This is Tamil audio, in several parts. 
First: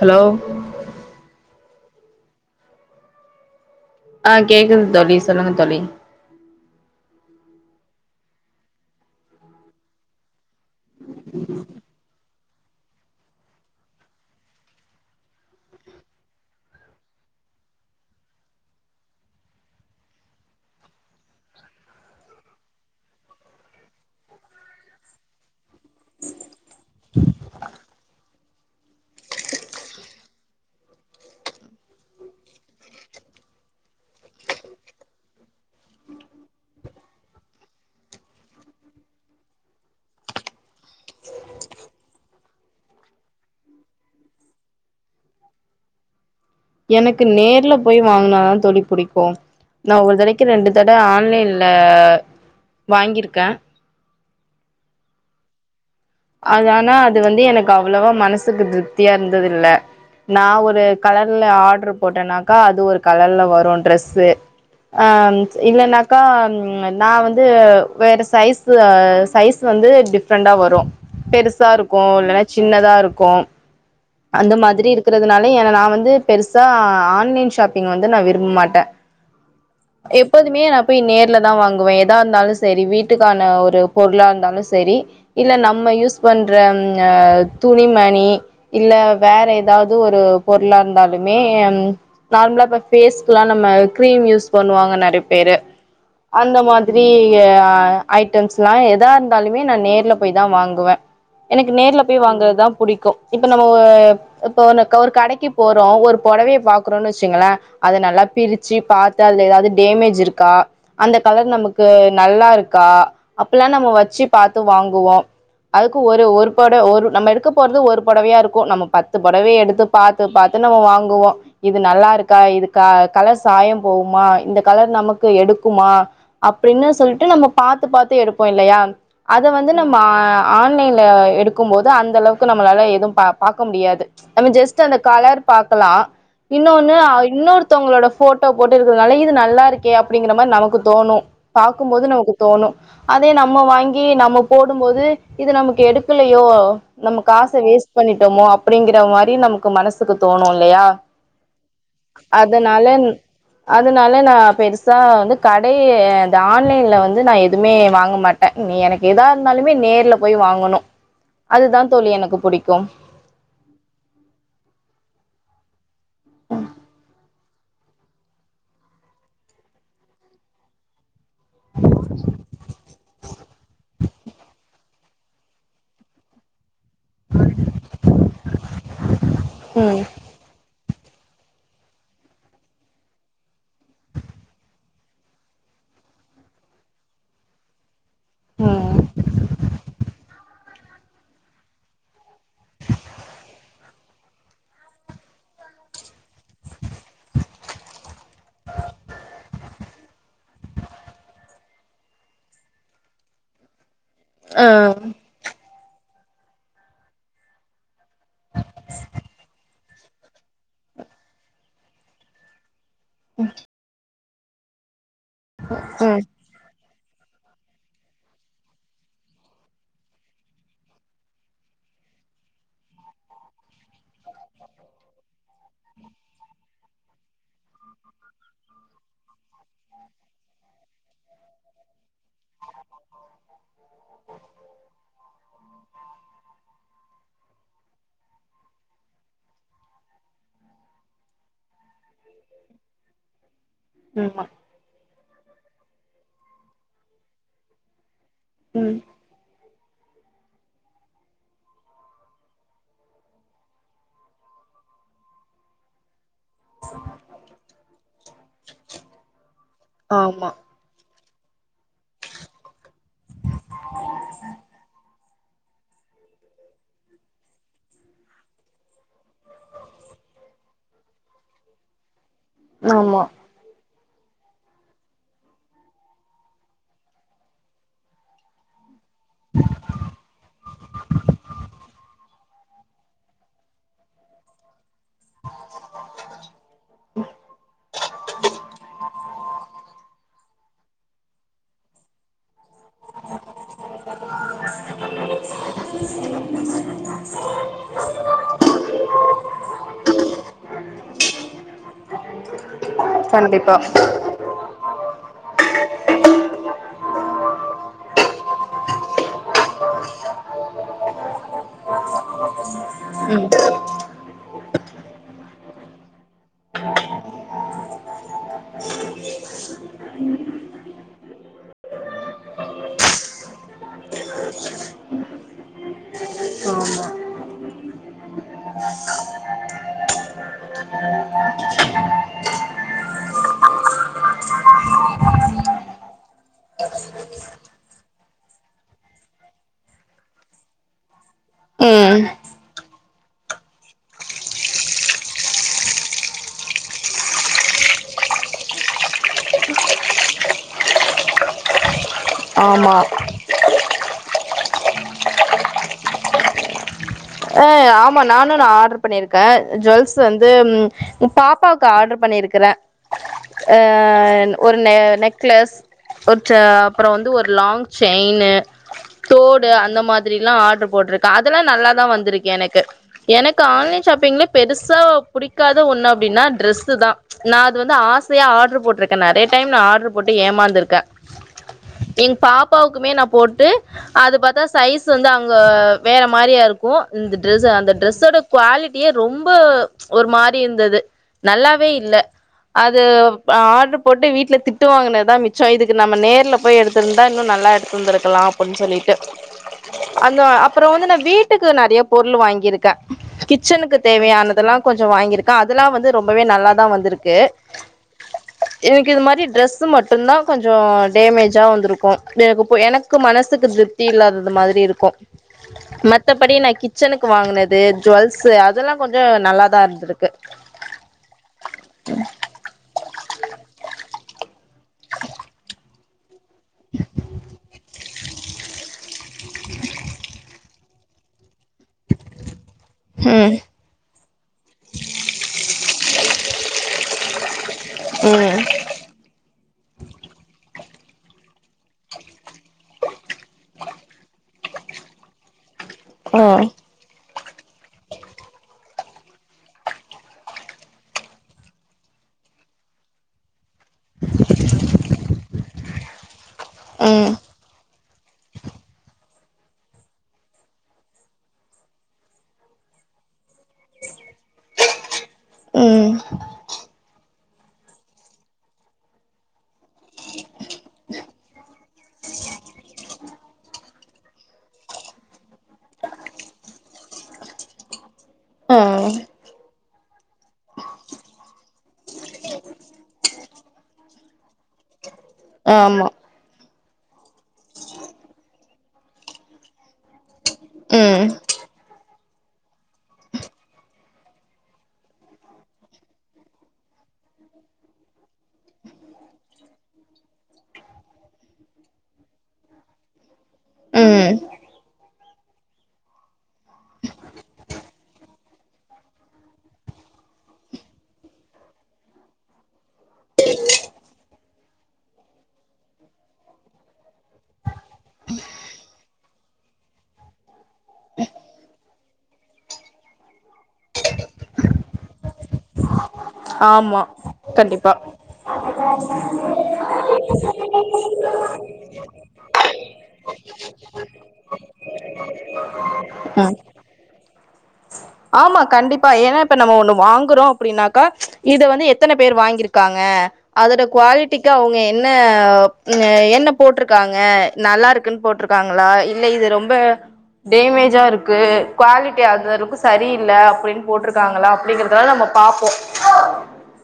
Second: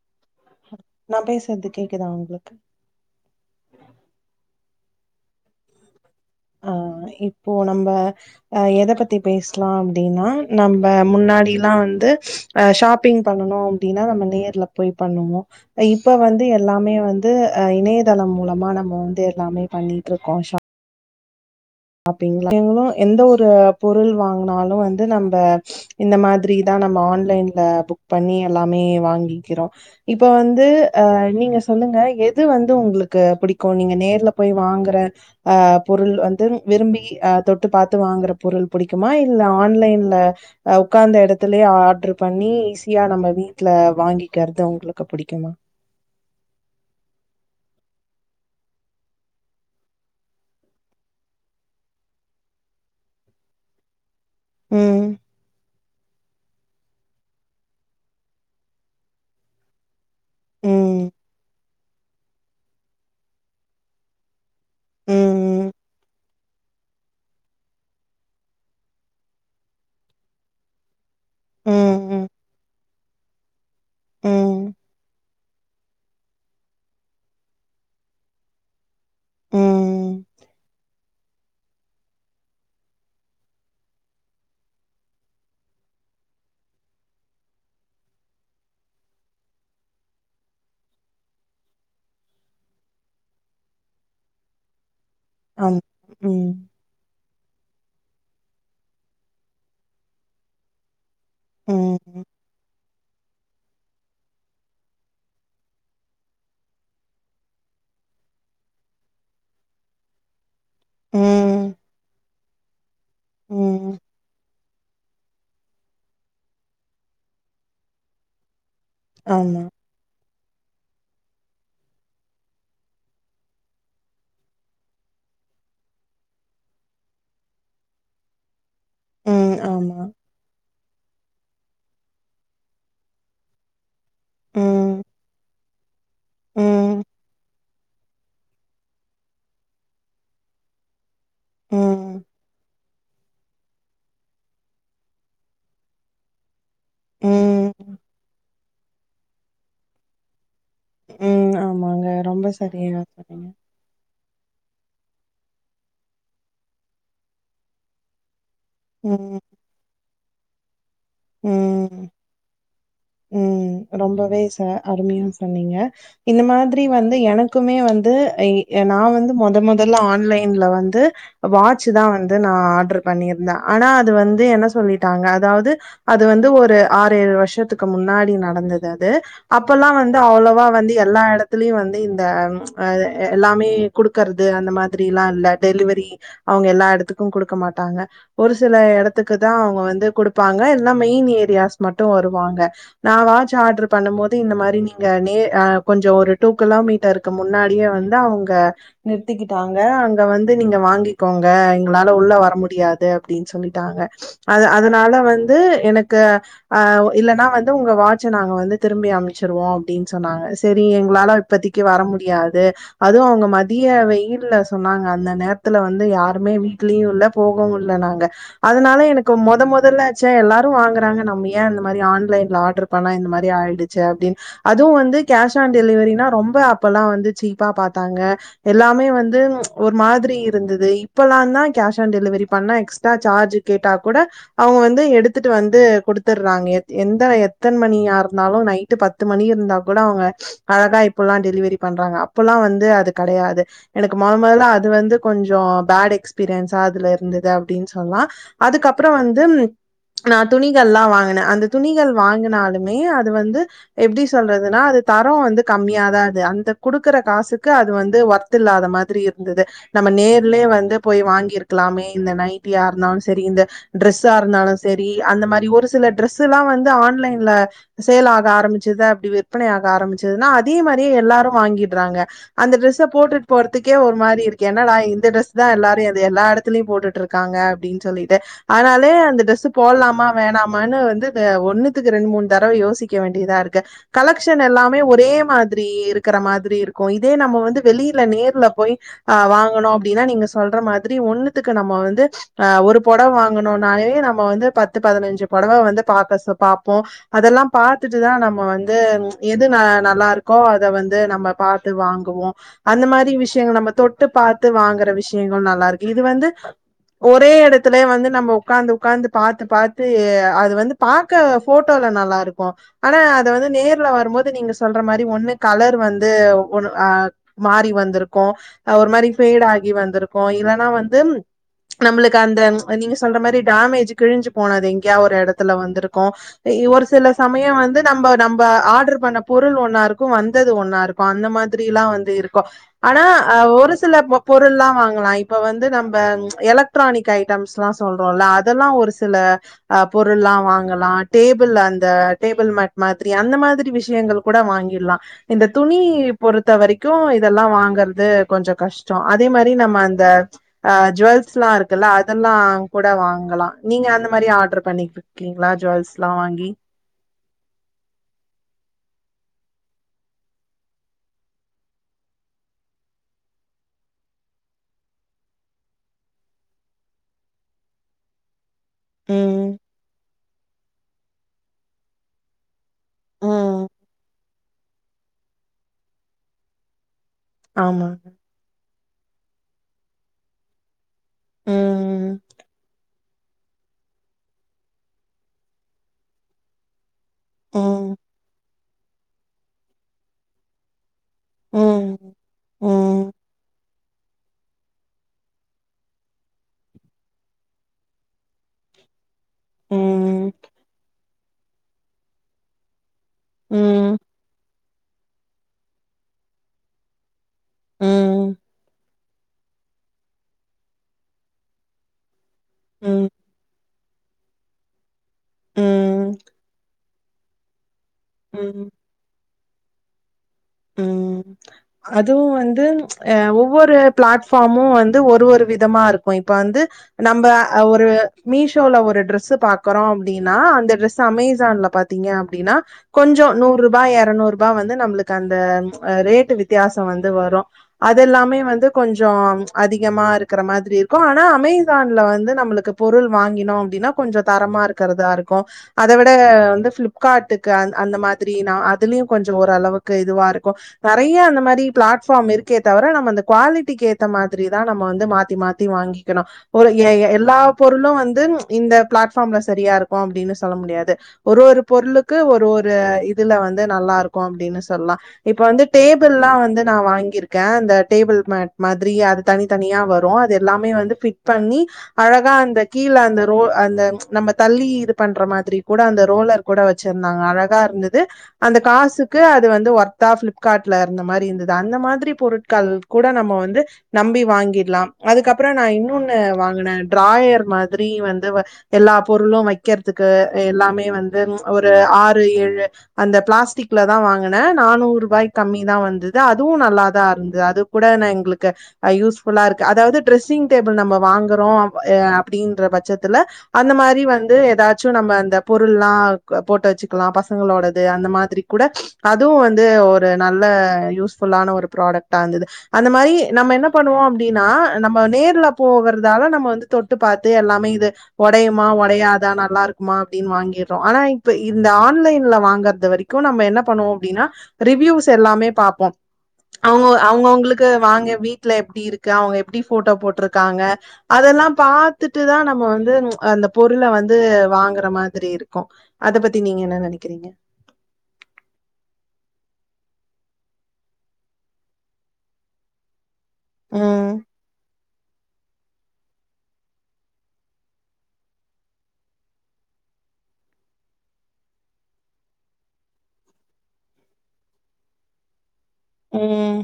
ஹலோ நா பேஸ்றது கேக்குதா உங்களுக்கு ஆஹ் கேக்து தோழி சொல்லுங்க தோழி ஆஹ் இப்போ நம்ப ஆஹ் எத பத்தி பேசலா அப்டின்னா நம்ப முன்னாடிலா வந்து அஹ் ஷாப்பிங் பண்ணனு அப்டின்னா நம்ப நேர்ல போய் பண்ணுவோ இப்ப வந்து எல்லாமே வந்து அஹ் இணையதளம் மூலமா நம்ப வந்து எல்லாமே பண்ணிட்ருக்கோ ஷாப் அப்டிங்களா இனிமே எந்த ஒரு பொருள் வாங்னாலு வந்து நம்ப இந்த மாதிரி தா நம்ப ஆன்லைன்ல புக் பண்ணி எல்லாமே வாங்கிக்கிறோ இப்போ வந்து ஆஹ் நீங்க சொல்லுங்க எது வந்து உங்களுக்கு புடிக்கு நீங்க நேர்ல போய் வாங்கற ஆஹ் பொருள் வந்து விரும்பி ஆஹ் தொட்டு பாத்து வாங்கற பொருள் புடிக்குமா இல்ல ஆன்லைன்ல உக்காந்த எடத்துலயே ஆர்டரு பண்ணி ஈஸியா நம்ப வீட்ல வாங்கிக்கறதா உங்களுக்கு புடிக்குமா எனக்கு நேர்ல போய் வாங்னாதா தோழி புடிக்கு நா ஒரு தடைக்கு ரெண்டு தட ஆன்லைன்ல வாங்கிருக்க உம் அதனால அது வந்து எனக்கு அவ்ளவா மனசுக்கு த்ருப்தியா இருந்ததுயில்ல நா ஒரு ம். கலர்ல ஆர்டரு போட்டேனாக்க அது ஒரு கலர்ல வரும் ட்ரெஸ்ஸு ஆ ம்ச் ம். இல்ல நா க்கா நா வந்து வேற சைஸு சைஸு வந்து டிஃப்ரெண்டா வரு பெருசா இருக்கூ ம். இல்லன்னா சின்னதா இருக்கூ அந்த ம். மாதிரி இருக்றதுனால ஏனா நா வந்து பெருசா ஆன்லைன் ஷாப்பிங் வந்து நா விரும்ப மாட்டே ம். ம். எப்போதுமே நா போய் நேர்லதா வாங்குவே எதா இருந்தாலு செரி வீட்டுக்கான ஒரு பொருளா இருந்தாலு செரி இல்ல நம்ப யூஸ் பண்ற அ துணிமணி இல்ல வேற எதாவ்து ஒரு பொருளா இருந்தாலுமே நார்மலா இப்ப பேஸ்கெல்லா நம்ப க்ரீம் யூஸ் பண்ணுவாங்க நெறைய பேரு ஆமா. ம். அந்த மாதிரி ஆ ஐட்டெம்ஸ்லா எதா இருந்தாலுமே நா நேர்ல போய் தா வாங்குவே எனக்கு நேர்ல ம். போய் வாங்கற்தா புடிக்கு இப்ப நம்ம இப்ப ஒ ஒரு கடைக்கு போறோ ஒரு பொடவய பாக்றோன்னு வெச்சுங்ளே அத நல்லா பிரிச்சி பாத்து அதுல எதாது டேமேஜ் இருக்கா அந்த கலர் ம். நமக்கு நல்லா இருக்கா அப்பிலா நம்ப ம். வச்சி பாத் வாங்குவோ அதுக்கு ஒரு ஒரு பொடவ ஒரு நம்ப எடுக்க போறது ஒரு பொடவையா இருக்கு நம்க் பத்து பொடவய ஆமா. எடுத்து பாத்து பாத் நம்ம வாங்குவோ இது நல்லா இருக்கா இது கலர் சாயம் போகுமா இந்த கலர் நமக்கு எடுக்குமா அப்பிடின்னு சொல்லட்டு நம்ம பார்த்து பார்த்து எடுப்போ இல்லையா அத ம். வந்து நம்ம ஆமா. ஆன்லைன்ல எடு க்கும் போது அந்த அளவுக்கு நம்மளால எது தத்து பா பாக்க முடியாது நம்ம ஜஸ்ட் ம். அந்த கலர் பாக்கலா இன்னொன்னு ம். இன்னொருத்தவங்ளோட போட்டோ போட்டு இருக்கிறனால இது நல்லா இருக்கே அப்பிடிங்கிற மாதிரி நமக்கு தோணு பாக்கும்போது ம். நமக்கு தோணு அதே நா நம்ம வாங்கி நம்ம போடும்போது இது நமக்கு எடுக்குலியோ நம்ம காச ம். வேஸ்ட் மோ அப்பிடிங்கிற மாரி நமக்கு மனசுக்கு தோணு இல்லையா ம். ஆமாங்க. ரொம்ப அதனால சரியா சொன்னீங்க. அதனால நா பெருசா வந் கடை ஆன்லைன்ல வந்து நா எதுவுமே வாங்க மாட் ட நீ எனக்கு எதா ம். இருந்தாலுமே நேர்ல போய் வாங்கணு அதுதா ம். தோழி எனக்கு புடிக்கு க்கு ம் ரொம்பவே ச அருமையா சொன்னீங்க இந்த மாதிரி வந்து எனக்குமே வந்து எ நா வந்து மொதன் மொதல்ல ஆன்லைன்ல வந்து வாட்ச்சு தா வந்து நா ஆட்ரு பண்ணியிருந்தே ஆனா அது வந்து என்ன சொல்லிட்டாங்க அதாவது அது வந்து ஒரு ஆறு ஏழு வருஷத்துக் முன்னாடி நடந்தது அது அப்போலா ம் வந்து அவ்ளோவா வந்து எல்லா இடத்துலயும் வந்து இந்த அ எல்லாம் மே குடுக்கறது அந்த மா திரி எல்லாம் இல்ல டெலிவரி அவங்க எல்லா இடத்துக்கும் குடுக்கமாட்டாங்க ஒரு சில ம் இடத்துக்கு தான் அவங்க வந்து குடு பாங்க எல்லா மெயின் ஏரியாஸ் மட்டும் வருவாங்க நான் வாட்ச் ஆர்டர் பண்ணும் போது இந்த மாதிரி நீங்க நே அஹ் கொஞ்சம் ஒரு டூ கிலோமீட்டருக்கு முன்னாடியே வந்து அவுங்க நிறுத்திக்கிட்டாங்க அங்க வந்து நீங்க வாங்கிக்கோங்க எங்களால உள்ள வர முடியாது அப்பிடின்னு சொல்லிட்டாங்க அது ஆ அதனால வந்து எனக் க இல்லனா வந் து உங்க வாட்சை நாங்க வந்து திரும்பி அமைச்சிருவோம் அப்பிடின்னு சொன்னாங்க செரி எங்களால இப்பத்தக்கு வர முடியாது அதுவும் அவங்க மதிய வெயில் இல்ல சொன்னாங்க அந்த நேரத்துல வந்து ம் யாருமே வீட்லயு இல்ல போகவும் இல்ல நாங்க அதனால எனக்கு மொத முதலாச்சே எல்லாரும் வாங்குறாங்க நம்ம ஏன் அந்த மாரி ஆன்லைன் ஆடர் பண்ணா இந்த மாதிரி ஆயிடுது ச அப்டினு அதுவும் வந்து கேஷ் ஆன் டெலிவெரினா ரொம்ப அப்பலா வந்து சீப்ப பாத்தாங்க எல்லாமே வந்து ஒரு மாதிரி இருந்தது இப்பலாம் கேஷ் ஆன் டெலிவரி பண்ணா எக்ஸ்ட்ரா சார்ஜ் கேட்ட கூட அவங்க வந்து எடுத்துட்டு கொடுத்துராங்க என் எத்தன மணியா இருந்தாலு நை - ட்டு பத்து மணி இருந்தா கூட அவங்க அழகா இப்பல்லா டெலிவெரி பண்றாங்க அப்பல்லாம் வந்து அது கெடையாது எனக்கு மொத ஆமா மொதல்ல அது வந்து கொஞ்சோ பேட் எக்ஸ்பீரியன்ஸா அதுல இருந்துது அப்டினு சொண்ண ம் அதுக்கப்பறோ வந்து நா துணிகள்லா வாங்குனே அந்த துணிகள் வாங்கினாலுமே அது வந்து எப்டி சொல்றதுன்னா அது தரோ வந்து கம்மியாதான் இருக் அந்த குடுக்குற காசுக்கு அது வந்து ஒர்த் இல்லாத மாதிரி இருந்துது நம்ம ஆமா நேர்லே வந்து போய் வாங்கியிருக்கலாமே இந்த நைட்டிய இருந்தாலும் செரி இந்த ட்ரெஸ்ஸா இருந்தாலும் செரி அந்த மாரி ஒரு சில டிரெஸ்ல்லா வந்து ஆண் ஆன்லைன்ல சேல் ஆக ஆரம்பிச்சது அப்படி விற்பனையாக ஆரம்பிச்சிதுன்னா அதே மாரியே எல்லாரும் வாங்கிடுறாங்க அந்த டிரெஸ்ஸ ஆமா போட்டுட்டு போறதுக் கே ஒரு மாரி இருக்கு என்னடா இந்த டிரஸ் தான் எல்லாரையும் அத எல்லா இடத்துலையு போட்டுட்டு இருக்காங்க அப்படின்னு சொல்லிட்டு ஆனால வே அந்த ட்ரெஸ் போடலாமா வேணாமனு வந்து த ஒன்னு மூணு தடவ யோசிக்க வேண்டியதா இருக்கு கலெக்ஷன் எல்லாமே ஒரே மாதிரி இருக்கிற மாதிரி இருக்கும் இதே நம்ம வந்து வெளியில நேர்ல போய் அஹ் வாங்கணும் அப்படின்னா நீங்க சொல்ற மாத் மாதிரி ஒண்ணுத்துக்கு நம்ம வந்து ஆஹ் ஒரு பொடவை வாங்கணுனாலே நம்ம வந்து பத்து பதினைஞ்சு பொடவை வந்து பாக்க பாப்போம் அதெல்லா பாத்துட்டுதா நம்ம வந்து எது ந நல்லா இருக்கோ அத வந்து நம்ம பாத்து வாங்குவோம் அந்த மாதிரி கண்டிப்பா விஷயங்கள் நம்ம தொட்டு பாத்து வாங்குற விஷயங்கள் நல்லா இருக்கு இது வந்து ஒரே எடத்துலே வந்து நம்ம உக்காந்து உக்காந்து பாத்து பாத்து அது வந்து பா க்க போட்டோல நல்ல நல்லாருக்க ஆனா ம் அது வந்து நேர்ல வரும்போது நீங்க சொல்ற மாரி ஒன் கலர் வந்து ஓவொன் அஹ் மாறி வந்திருக்கும் அஹ் ஒரு மாரி பேஃட் ஆகி வந்திருக்கு இல்லன்னா வந்து நம்மளுக்கு அந்த நீங்க சொல்ற மாரி டமேஜ் கிழி்ஞ்சு போனது எங்கேயா ஒரு எடத்துல வந்து க்கு ஒரு சில சமயம் வந்து நம்ப - நம்ப ஆர்டர் பண்ண பொருள் ஒண்ணாருக்கு வந்தது ஒன்னாருக்கு அந்த மாதிரில்லா வந்து இருக்கு ஆனா அ ஒரு சில பொருள்லாம் வாங்கலாம் இப்ப வந்து நம்ம எலக்ட்ரானிக்ஸ் ஐட்டம்ஸ்ல்லா சொல்றோம்ல்ல அதெல்லா ஒரு சில அஹ் பொருள்ல்லா வாங் லாம் டேபிள் அந்த ம் டேபிள் மேட் மாதிரி அந்த மாதிரி விஷயங்கள் கூட வாங்கிட்லா இந்த துணி பொறுத்த வரிக்கு இதெல்லா வாங்கர்து கொஞ்ச கஷ்டம் அதே மாரி நம்ம அந்த ஆஹ் ஜுவல்ஸ்லா இருக்குல அதெல்லா ஆமா கூட வாங்கலா நீங்க அந்த மாரி ஆர்டர் பண்ணி இருக்கீ ங்களா ஜுவல்ஸ்லா வாங்கி ஆ ஆமா நானு நா ஆடர் பண்ணிருக்க ஜுவல்ஸ் வந்து உ பாப்பாவுக்கு ஆட்ரு பண்ணிருக்கற ஹ ஒரு நெ நெக்லஸ் ஒரு ச அப்பற வந்து ஒரு லாங் செயின்னு தோடு ம் அந்த மாதிரில்லா ஆ போட்டிருக்கா அதெல்லா நல்லாதா வந்திருக்கு என் -க்கு எனக்கு ம் ஆன்லைன் ஷாப்பிங்லே பெருசா புடிக்காத ஒண்ணு அப்டின்னா டிரரெஸ்சு தா நா அது வந்து ஆமா ஆசையா ஆட்ரு போட்டிருக்க நறய - ய டைம் நா ஆட்ரு போட்டு ஏமாந்துருக்க எங் ம் பாப்பாவுக்குமே நா போட்டு அது பார்த்தா சைஸ் வந்து அங்க வேற மாரியா இருக்கு இந் ஸ் அந்த ம் டிரஸ்ஸோட குவா எ ரொம்ப ஒரு மாறி இருந்தது நல்லாவே இல்ல ம் அது ம் ஆர் போட்டு வீட்ல திட்டு வாங்கினதா மிச்ச இதுக்கு நம்ம நேர்ல போய் எடுத்துருந்தா இன்னு நல்லா எடுத்துருந்துருக்கலா அப்படினு சொல்லிட்டு ம் அந்த ம் அப்பற வந்து நா வீட் ட்டுக்கு நறைய பொருள் வாங்கியிருக்க கிச்சனுக்கு தேவையானதெல்லா கொஞ்ச வாங்கியிருக்கா அதெல்லா வந்து ரொம்பவே நல்லாதா வந்துருக்கு ம் [inaudible] இது மாரி ட்ரெஸ் மட்டுந்தா கொஞ்சொ டேமேஜா வந்துருக்கு கு எனக்கிப்போ எனக்கு மனசுக்கு திருப்தி இல்லாதது மாரி திருக்கும் ம் மத்த படினகி கிச்சனுக்கு வாங்குனது ஜொல்ஸ்சு ம் அதெல்லா கொஞ்ச நல்லா இதாருந்துருக்கு. ம் அதுவும் வந்து அ ஒவ்வொரு ஃப்ளாட்ஃபார்மு வந்து ஒரு ஒரு விதமா இருக் போ இப்ப வந்து நம்ப ஒரு மீஷோல ஒரு ட்ரெஸ் பாக்குறோ அப்டின்னா அந்த ட்ரெஸ் சமேஸ் இன்ஸ்டால பாத்தீங்க அப்டின்னா கொஞ்சோ ம் நூற்ருபா எரநூற்ருபா வந்து நம்மளுக் அந்த ரேட்டு வித்யாசோ வந்து வரு அதெல்லாமே ம் வந்து கொஞ்சோ அ அதிகமாருக்குற மாதிரி இருக்கு ஆனா அமேசான்ல வந்து நம்மளுக்கு பொருள் வாங்கினோ அப்டின்னா கொஞ்சோ தரமா இருக்கறதா இருக்கும். அத விட ஓ வந்து ப்ளிப் காட்டுக்கு அ அந்த மாதிரி நா அதுலையு கொஞ்சோ ஓரளவு இதுவா இருக்கும் நெறையா அந்த மாரி ஃப்ளாட்ஃபாம் இருக்கே தவர நம்ம அந்த குவாலிட்டிக்கு ஏத்த மாதிரி தா நம்ம வந்து மாத் த்தி மாத்தி வாங்கிக்கணு. ஒரு ம் எ-எ-எல்லா பொருளும் வந்து இந்த ப்ளாட் ல சரியா இருக்கும் அப்டின்னு சொல்ல முடியாது ஒரு ஒரு பொருளுக்கு ஒரு ஒரு இத் இதுல வந்து நல்லா இருக்கு அப்டின்னு தெல்லா இப்ப வந்து ம் டேபிள்ல்லா வந்து நா வாங்கியிருக் கே இந்த டேபிள் மேட் மாதிரி அது தனி தனியா வரு அது எல்லாமே வந்து பிட் பண்ணி அழகா அந்த கீழ அந்த ரோ அந்த நம்ம தள்ளி இது பண்ற மாதிரி கூட அந்த ரோலர் கூட வச்சிருந்தாங்க அழகா இருந்துது. து ஆ அந்த காசுக்கு அ வந்து வொர்த்தா பிளிப்கார்ட்ல இருந்த மாரி இருந்தது அந்த மாதிரி பொருட்கள் கூட நம்ம வந்து நம்பி வாங்கிடலாம். அதுக்கப்பறோ நா ஆமா இன்னொன்னு வாங்குனே. ஃட்ராயர் மாதிரி வந்து எல்லா வ பொருளும் வைக் வக்கிறதுக்கு எல்லாமே ம் வந்து ஒரு ஆறு ஒரு ஏழு அந்த பிளாஸ்டிக்ல தா வாங் குனே நானூறு ரூபாய்க்கு கம்மி தா வந்துது அதுவும் நல்லா தா இருந்துது அது கூட நா எங்களுக்கு யூஸ் ஃபுல்லா இருக்கு அதாவது ட்ரெஸ்ஸிங் டேபுள் நம்ம வாங்குறோ அ அப்டின்ற பட்சத்துல அந்த மாரி ம் வந்து எதாச்சும் நம்ம அந்த பொருள்லா போட்டு வச்சுக்கலா பசங்களோடது அந்த மா த்ரி கூட அதுவு வந்து ஒரு நல்ல யூஸ்ஃபுல்லான ஒரு ப்ராடக்ட்டா இருந்துது அந்த மாரி நம்ம என்ன பண்ணுவோ அப்டின்னா நம்ம நேர்ல போகறதால நம்ம வந்து தொட்டு பாத்து எல்லாமே இது ஒடையுமா ஒடையாதா நல்லா இருக்குமா அப்டின்னு வாங்கிட்றோ ஆனா இப்போ இந்த ஆன்லைன்ல வாங்குறது வரைக்கும் நம்ம என்னப் பண்ணுவோ அப்டின்னா ரிவியூஸ் எல்லாமே பாப்போம். ஆமா அவுங்கோ அவுங்கவுங்களுக்கு கண்டிப்பா வாங்க வீட்டுல எப்டி இருக்கு அவங்க எப்டி போட்டோ போட்ருக்காங்க அதெல்லா பாத்துட்டுதா நம்ம வந்து அந்த பொருளை வந்து வாங்குற மாதிரி இருக்கும் அத ஆ பத்தி நீங்க என்ன நெனக்கிறீங்க. ஆமா கண்டிப்பா ஏன்னா இப்ப நம்ம ஒண்ணு வாங்குறோ அப்புடின்னாக்கா இது வந்து எத்தன பேர் வாங்கிருக்காங்க. அதோட ம். குவாலிட்டிக்கு அவங்க என் [unintelligible] என் என்ன போட்ருக்காங்க நல்லா இருக்குன்னு போட்ருக்காங்களா இல்ல இது ரொம்ப டேமேஜா இருக்கு குவாலிட்டி அது லுக்கு சரியில்ல அப்படின்னு போட்ருக்காங்களா அப்படிங்கறதலா நம்ம பார்ப்போம் ம்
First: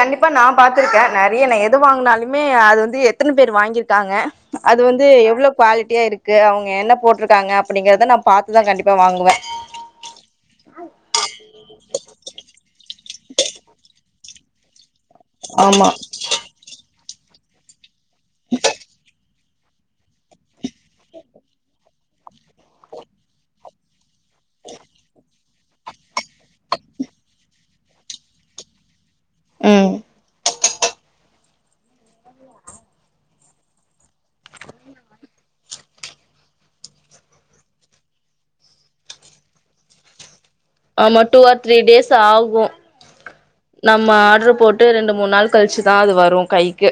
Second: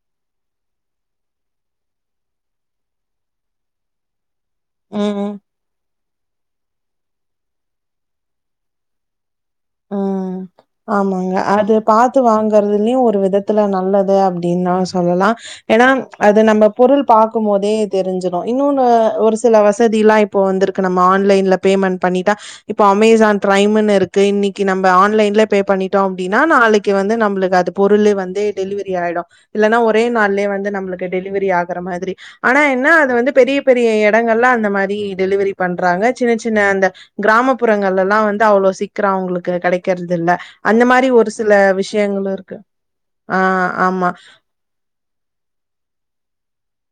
கண்டிப்பா நான் பாத்திருக்கேன் நிறைய நான் எது வாங்கினாலுமே அது வந்து எத்தனை பேர் வாங்கிருக்காங்க அது வந்து ம். எவ்ளோ குவாலிட்டியா இருக் க்கு அவங்க என்ன போட்ருக்காங்க அப்படிங்கறத நான் பாத்துதான் கண்டிப்பா வாங்குவே ம்ம் ஆமங்க அது பாத்து வாங்கறதுலயும் ஒரு வெத்துல நல்லது [unintelligible] அப்டின்னா சொல்லலாம் ஏன்னா ஆமா அது நம்ம பொருள் பாக் கு மோதே தெரிஞ்சிடும் இன்னொன்னு ஒருஸ் சில வசதி இல்லாம் இப்போ வந்துருக் நம்ம ஆன்லைன்ல பேமன் பண்ணிட்டா இப்ப அமேசான் பிரைம்னு இருக்கு இன்னைக் இன்னைக்கு நம்ப ஆன்லைன்ல பே பண்ணிட்டோம் அப்டின்னா நாளைக்கு வந்து நம்மளுக்கு அது பொருளு வந்து டெலிவரி ஆயிடும் இல்லன்னா ம் ஒரே நாள்லயே வந்து நம்மளுக்கு டெலிவரி ஆக வரமாதிரி ஆனா என்ன அத வந்து பெரிய பெரிய எடங்கள்ல அந்த மாதிரி டெலிவரி பண்றாங்க சின்ன சின்ன அந்த கிராமப்புறங்கள்லல்லாம் வந்து அவ்ளோ சிக்கிரம் அவங்களுக்கு கெடைக்கிறது இல்ல அந்த மாரி ஆமா ஒரு டூ சில ஆர் த்ரீ டேஸ் விஷயங்களு இருக்கு ஆகும் ஆ ஆமா நம்ம ஆர்டரு போட்டு ரெண்டு மூணு நாள் கழிச்சுதான் அது வரும் கைக்கு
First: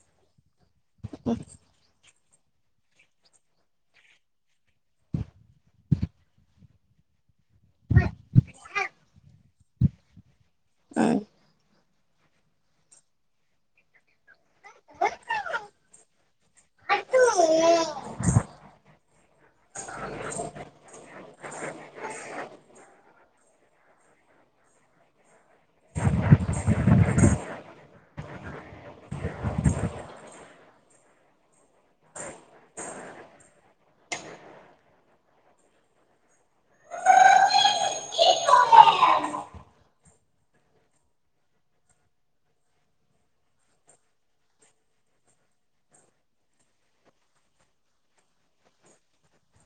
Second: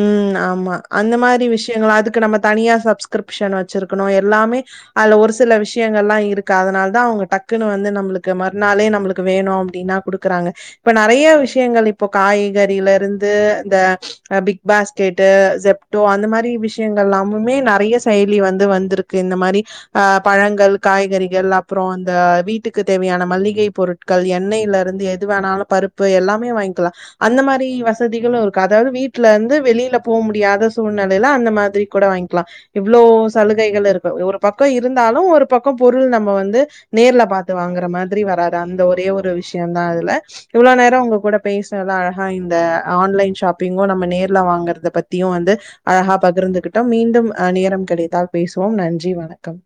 ம். ஆமா அந்த மாரி விஷயங்கள அதுக்கு நம்ம தனியா சப்ஸ்கிரிப்ஷன் வச்சிருக்கணும் எல்லாமே அதுல ஒரு சில விஷயங்கல்லா இருக்கு க்குஅதனால தான் அவங்க டக் க்குன்னு வந்து நம்மளுக்கு மறுநாளே நம்மளுக்கு வேணும் அப்டினா குடுக்குறாங்க இப்ப ம் நிறைய விஷயங்கள் இப் இப்போ காய்கறில இருந்து அந்த [unintelligible] பாஸ்கெட்டு ஜப்டோ அந்த மாரி விஷயங்கள் எல்லாமுமே நிறைய செயலி வந்து வந்திருக்கு இந்த மாரி ஆ பழங்கள் காய்கறி அப்புறம் இந்த வீட்டுக்கு தேவையான மளிகை பொருட்கள் எண்ணெய்ல இருந்து எது வேணாலும் பருப்பு எல்லாமே வாங்கிக்கலாம் அந்த மாரி வசதிகள் ஒரு அதாவது வீட் ல இருந்து வெளில போக முடியாத சூழ்நிலையில அந்த மாதிரி கூட வாங்கிலா இவ்ளோ சலுகைகள் இருக்கு ஒரு பக்கோ இருந்தாலு ஒரு பக்கோ பொரு பொருள் நம்ம வந்து நேர்ல பாத்து வாங்கற மாதிரி வராது அந்த ஒரே ஒரு விஷயோ தா அதுல இவ்ளோ நேரோ உங்க கூட பேசுறத அழகா இந்த ஆன்லைன் ஷாப்பிங்கு நம்ம நேர்ல வாங்குறத பத்தியு வந்து அழகா பகிர்ந்துகிட்டோம் மீண்டும் அ நேரம் கிடைத்தால் பேசுவோம் நன்றி வணக்கம்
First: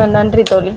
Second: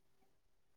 அ நன்றி தோழி